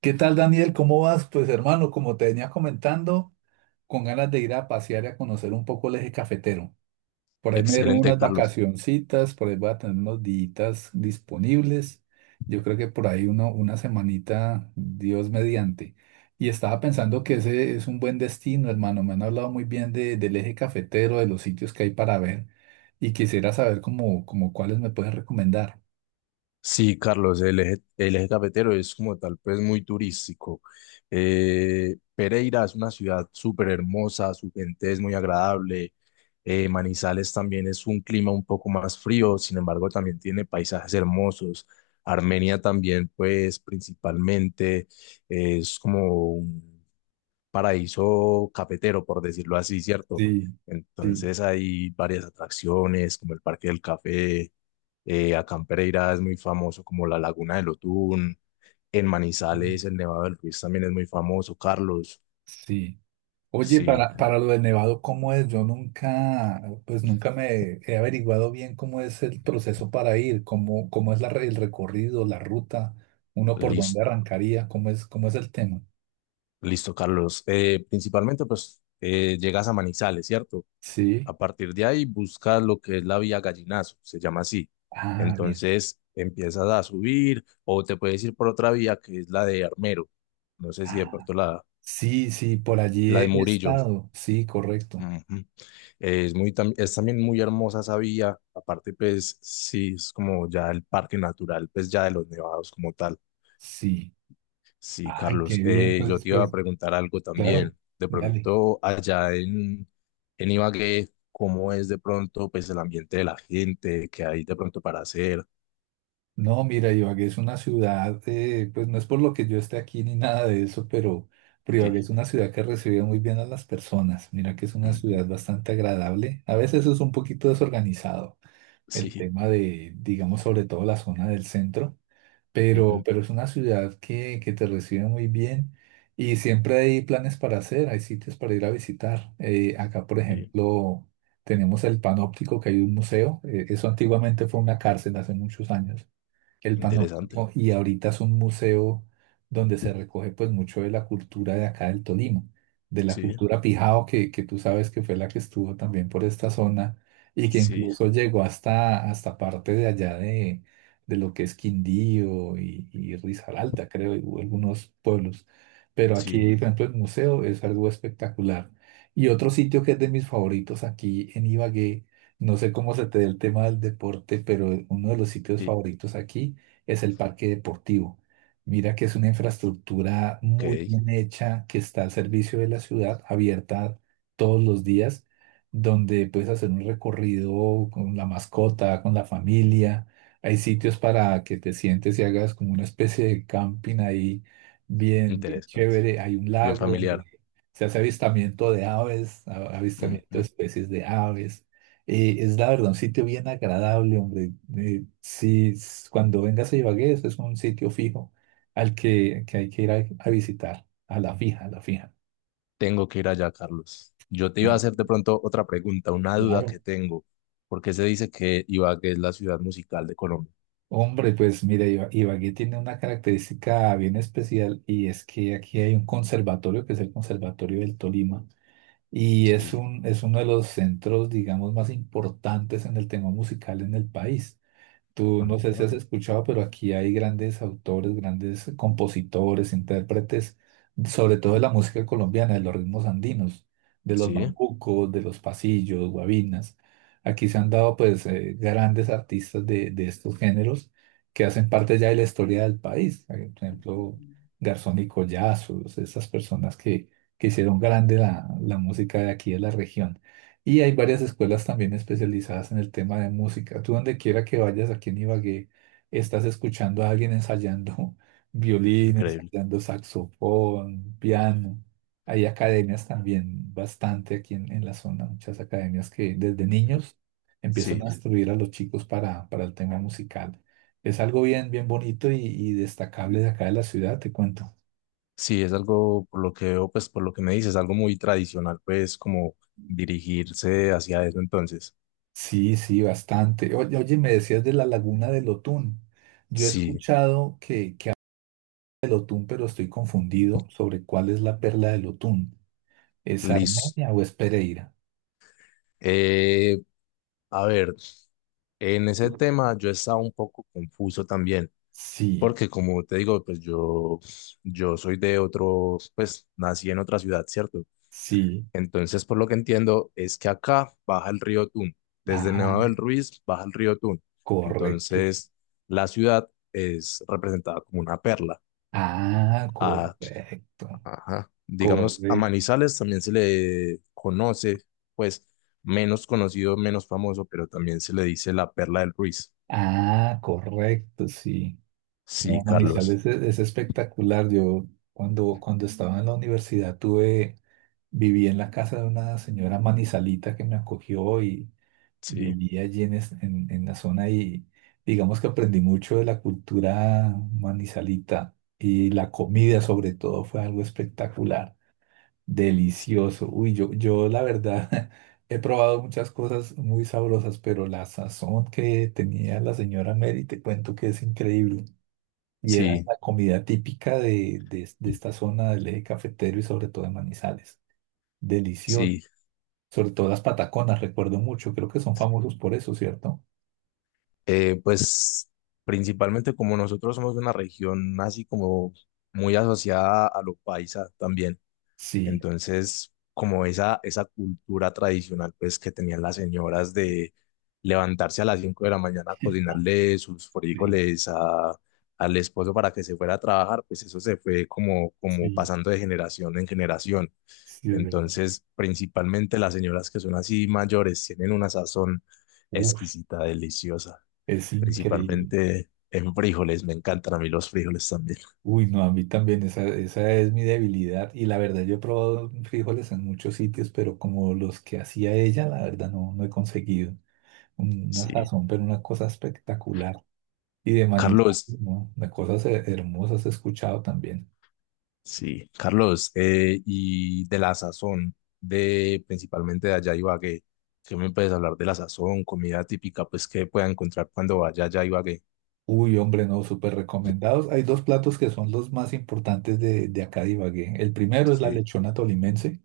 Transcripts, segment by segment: ¿Qué tal, Daniel? ¿Cómo vas? Pues hermano, como te venía comentando, con ganas de ir a pasear y a conocer un poco el eje cafetero. Por ahí me dieron Excelente, unas Carlos. vacacioncitas, por ahí voy a tener unos días disponibles. Yo creo que por ahí uno, una semanita, Dios mediante. Y estaba pensando que ese es un buen destino, hermano. Me han hablado muy bien del eje cafetero, de los sitios que hay para ver. Y quisiera saber como cuáles me puedes recomendar. Sí, Carlos, el eje cafetero es como tal, pues muy turístico. Pereira es una ciudad súper hermosa, su gente es muy agradable. Manizales también es un clima un poco más frío, sin embargo, también tiene paisajes hermosos. Armenia también, pues principalmente es como un paraíso cafetero, por decirlo así, ¿cierto? Sí, sí, Entonces hay varias atracciones, como el Parque del Café. Acá en Pereira es muy famoso como la Laguna del Otún. En Manizales, el Nevado del Ruiz también es muy famoso. Carlos, sí. Oye, sí, para lo de Nevado, ¿cómo es? Yo nunca, pues nunca me he averiguado bien cómo es el proceso para ir, cómo es el recorrido, la ruta, uno por dónde listo, arrancaría, cómo es el tema. listo, Carlos. Principalmente, pues, llegas a Manizales, ¿cierto? Sí. A partir de ahí buscas lo que es la vía Gallinazo, se llama así. Ah, bien. Entonces empiezas a subir o te puedes ir por otra vía que es la de Armero. No sé si de Ah, pronto la, sí, sí, por allí la de he Murillo. estado. Sí, correcto. Ujú. Es también muy hermosa esa vía, aparte pues sí, es como ya el parque natural, pues ya de los nevados como tal. Sí. Sí, Ay, qué Carlos, bien. Yo te iba a preguntar algo Claro, también, de dale. pronto allá en Ibagué, ¿cómo es de pronto pues el ambiente de la gente, qué hay de pronto para hacer? No, mira, Ibagué es una ciudad, pues no es por lo que yo esté aquí ni nada de eso, pero Sí, Ibagué es una ciudad que recibe muy bien a las personas. Mira que es una ujú, ciudad bastante agradable. A veces es un poquito desorganizado el sí, tema de, digamos, sobre todo la zona del centro, ujú, pero es una ciudad que te recibe muy bien y siempre hay planes para hacer, hay sitios para ir a visitar. Acá, por sí, ejemplo, tenemos el Panóptico, que hay un museo. Eso antiguamente fue una cárcel hace muchos años, el interesante, Panóptico, y ahorita es un museo donde se recoge pues mucho de la cultura de acá del Tolima, de la sí, cultura Pijao que tú sabes que fue la que estuvo también por esta zona y que sí, incluso llegó hasta parte de allá de lo que es Quindío y Risaralda, creo, y hubo algunos pueblos. Pero sí, aquí, por ejemplo, el museo es algo espectacular. Y otro sitio que es de mis favoritos aquí en Ibagué, no sé cómo se te dé el tema del deporte, pero uno de los sitios sí, favoritos aquí es el parque deportivo. Mira que es una infraestructura ok, muy bien hecha que está al servicio de la ciudad, abierta todos los días, donde puedes hacer un recorrido con la mascota, con la familia. Hay sitios para que te sientes y hagas como una especie de camping ahí, bien, bien interesante, chévere. Hay un bien lago donde familiar. se hace avistamiento de aves, avistamiento de especies de aves. Es la verdad, un sitio bien agradable, hombre. Si s- Cuando vengas a Ibagué, eso es un sitio fijo al que hay que ir a visitar, a la fija, a la fija. Tengo que ir allá, Carlos. Yo te iba a Claro, hacer de pronto otra pregunta, una duda que claro. tengo. ¿Por qué se dice que Ibagué es la ciudad musical de Colombia? Hombre, pues mira, Ibagué tiene una característica bien especial y es que aquí hay un conservatorio que es el Conservatorio del Tolima y Sí. Es uno de los centros, digamos, más importantes en el tema musical en el país. Tú no sé si has Ah, escuchado, pero aquí hay grandes autores, grandes compositores, intérpretes, sobre todo de la música colombiana, de los ritmos andinos, de los sí, bambucos, de los pasillos, guabinas. Aquí se han dado pues grandes artistas de estos géneros que hacen parte ya de la historia del país. Por ejemplo, Garzón y Collazos, esas personas que hicieron grande la música de aquí de la región. Y hay varias escuelas también especializadas en el tema de música. Tú donde quiera que vayas aquí en Ibagué, estás escuchando a alguien ensayando violín, increíble. ensayando saxofón, piano. Hay academias también, bastante aquí en la zona, muchas academias que desde niños empiezan a Sí, instruir a los chicos para el tema musical. Es algo bien, bien bonito y destacable de acá de la ciudad, te cuento. sí, es algo, por lo que veo, pues por lo que me dices, algo muy tradicional, pues como dirigirse hacia eso entonces. Sí, sí, bastante. Oye, oye, me decías de la laguna del Otún. Yo he Sí, escuchado que habla del Otún, pero estoy confundido sobre cuál es la perla del Otún. ¿Es listo. Armenia o es Pereira? Eh, a ver, en ese tema yo estaba un poco confuso también. Sí, Porque como te digo, pues yo soy de otro, pues nací en otra ciudad, ¿cierto? sí. Entonces, por lo que entiendo, es que acá baja el río Tun. Desde el Nevado Ah, del Ruiz baja el río Tun. correcto. Entonces, la ciudad es representada como una perla. Ah, A, correcto. ajá. Digamos, a Correcto. Manizales también se le conoce, pues menos conocido, menos famoso, pero también se le dice la perla del Ruiz. Ah, correcto, sí. Sí, No, Carlos. Manizales es espectacular. Yo cuando estaba en la universidad tuve. Viví en la casa de una señora manizalita que me acogió y Sí. viví allí en la zona y digamos que aprendí mucho de la cultura manizalita y la comida sobre todo fue algo espectacular, delicioso. Uy, yo la verdad he probado muchas cosas muy sabrosas, pero la sazón que tenía la señora Mary, te cuento que es increíble. Y era Sí, la comida típica de de esta zona del eje cafetero y sobre todo de Manizales. Delicioso. sí. Sobre todo las pataconas, recuerdo mucho. Creo que son famosos por eso, ¿cierto? Pues principalmente como nosotros somos de una región así como muy asociada a lo paisa también, Sí, entonces como esa cultura tradicional pues que tenían las señoras de levantarse a las 5 de la mañana a cocinarle sus sí, frijoles al esposo para que se fuera a trabajar, pues eso se fue como sí, pasando de generación en generación. sí, es verdad. Entonces, principalmente las señoras que son así mayores tienen una sazón Uf, exquisita, deliciosa. es increíble. Principalmente en frijoles, me encantan a mí los frijoles también. Uy, no, a mí también esa es mi debilidad. Y la verdad, yo he probado frijoles en muchos sitios, pero como los que hacía ella, la verdad no, no he conseguido. Una Sí, sazón, pero una cosa espectacular. Y de manita, Carlos, ¿no? De cosas hermosas he escuchado también. sí, Carlos, y de la sazón, de principalmente de allá Ibagué, ¿qué me puedes hablar de la sazón, comida típica, pues que pueda encontrar cuando vaya allá Ibagué? Uy, hombre, no, súper recomendados. Hay dos platos que son los más importantes de acá de Ibagué. El primero es la Sí, lechona tolimense,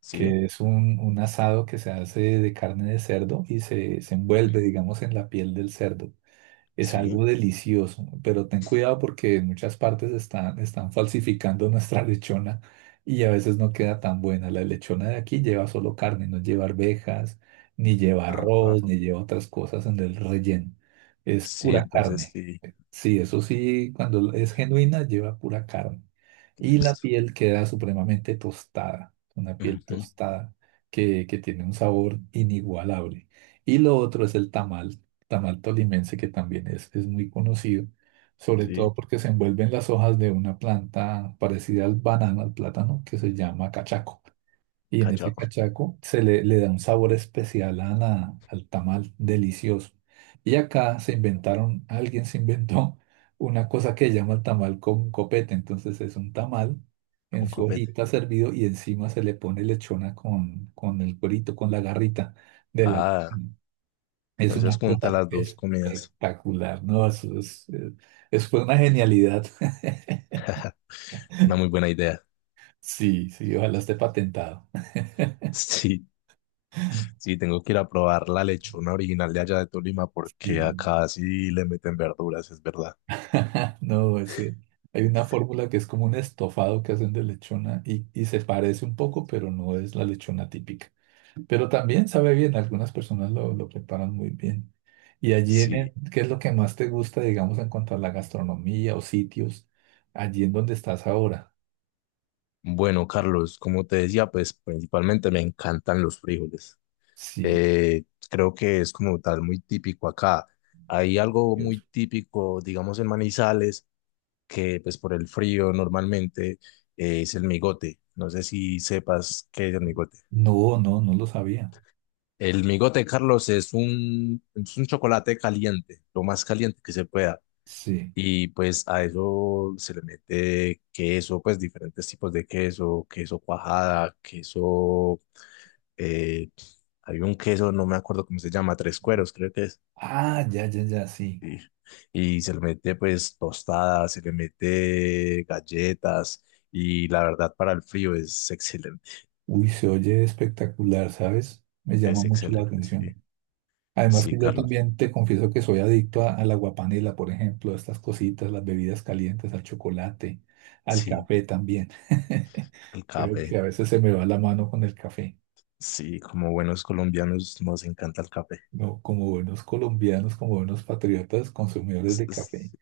sí, que es un asado que se hace de carne de cerdo y se envuelve, digamos, en la piel del cerdo. Es sí, algo delicioso, pero ten cuidado porque en muchas partes están falsificando nuestra lechona y a veces no queda tan buena. La lechona de aquí lleva solo carne, no lleva arvejas, ni lleva ah, arroz, ni lleva otras cosas en el relleno. Es sí, pura entonces carne. sí, Sí, eso sí, cuando es genuina lleva pura carne y la listo. piel queda supremamente tostada, una piel Ujú, tostada que tiene un sabor inigualable. Y lo otro es el tamal, tamal tolimense que también es muy conocido, sobre todo sí, porque se envuelven las hojas de una planta parecida al banano, al plátano, que se llama cachaco. Y en ese cachaco. cachaco se le da un sabor especial a al tamal delicioso. Y acá se inventaron, alguien se inventó una cosa que llama tamal con copete. Entonces es un tamal en Un su copete. hojita servido y encima se le pone lechona con el cuerito, con la garrita de la Ah, lechona. Es una entonces junta cosa las dos comidas. espectacular, ¿no? Eso es, eso fue una genialidad. Una muy buena idea. Sí, sí, ojalá esté patentado. Sí, sí, tengo que ir a probar la lechona original de allá de Tolima porque Sí. acá sí le meten verduras, es verdad. No, ese- hay una fórmula que es como un estofado que hacen de lechona y se parece un poco, pero no es la lechona típica. Pero también sabe bien, algunas personas lo preparan muy bien. Y allí, en el- Sí. ¿qué es lo que más te gusta, digamos, en cuanto a la gastronomía o sitios, allí en donde estás ahora? Bueno, Carlos, como te decía, pues principalmente me encantan los frijoles. Sí, Eh, Creo que es como tal muy típico acá. Hay algo muy Dios. típico, digamos, en Manizales, que pues por el frío normalmente, es el migote. No sé si sepas qué es el migote. No, no, no lo sabía. El migote, Carlos, es un chocolate caliente, lo más caliente que se pueda. Sí. Y pues a eso se le mete queso, pues diferentes tipos de queso, queso cuajada, queso, eh, hay un queso, no me acuerdo cómo se llama, tres cueros, creo que es. Ah, ya, ya, ya, sí. Sí. Y se le mete pues tostadas, se le mete galletas y la verdad para el frío Uy, se oye espectacular, ¿sabes? Me llama es mucho la excelente, sí. atención. Además Sí, que yo Carlos, también te confieso que soy adicto a la guapanela, por ejemplo, a estas cositas, las bebidas calientes, al chocolate, al sí, café también. el Creo café. que a veces se me va la mano con el café. Sí, como buenos colombianos nos encanta el café. No, como buenos colombianos, como buenos patriotas, consumidores Es- de es- café.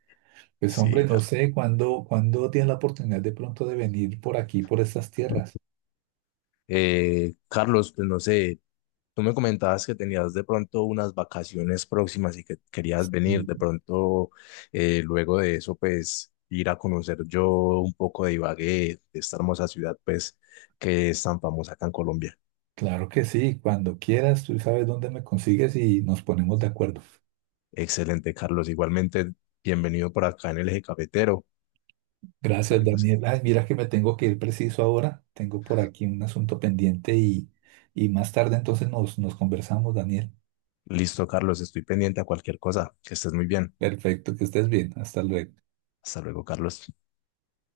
Pues hombre, Sí, no Carlos. sé cuándo tienes la oportunidad de pronto de venir por aquí, por estas tierras. Carlos, pues no sé, tú me comentabas que tenías de pronto unas vacaciones próximas y que querías venir. De Y pronto, luego de eso, pues ir a conocer yo un poco de Ibagué, de esta hermosa ciudad, pues que es tan famosa acá en Colombia. claro que sí, cuando quieras, tú sabes dónde me consigues y nos ponemos de acuerdo. Excelente, Carlos. Igualmente, bienvenido por acá en el eje cafetero. Gracias, Ay, no sé. Daniel. Ay, mira que me tengo que ir preciso ahora. Tengo por aquí un asunto pendiente y más tarde entonces nos conversamos, Daniel. Listo, Carlos, estoy pendiente a cualquier cosa. Que estés muy bien. Perfecto, que estés bien. Hasta luego. Hasta luego, Carlos.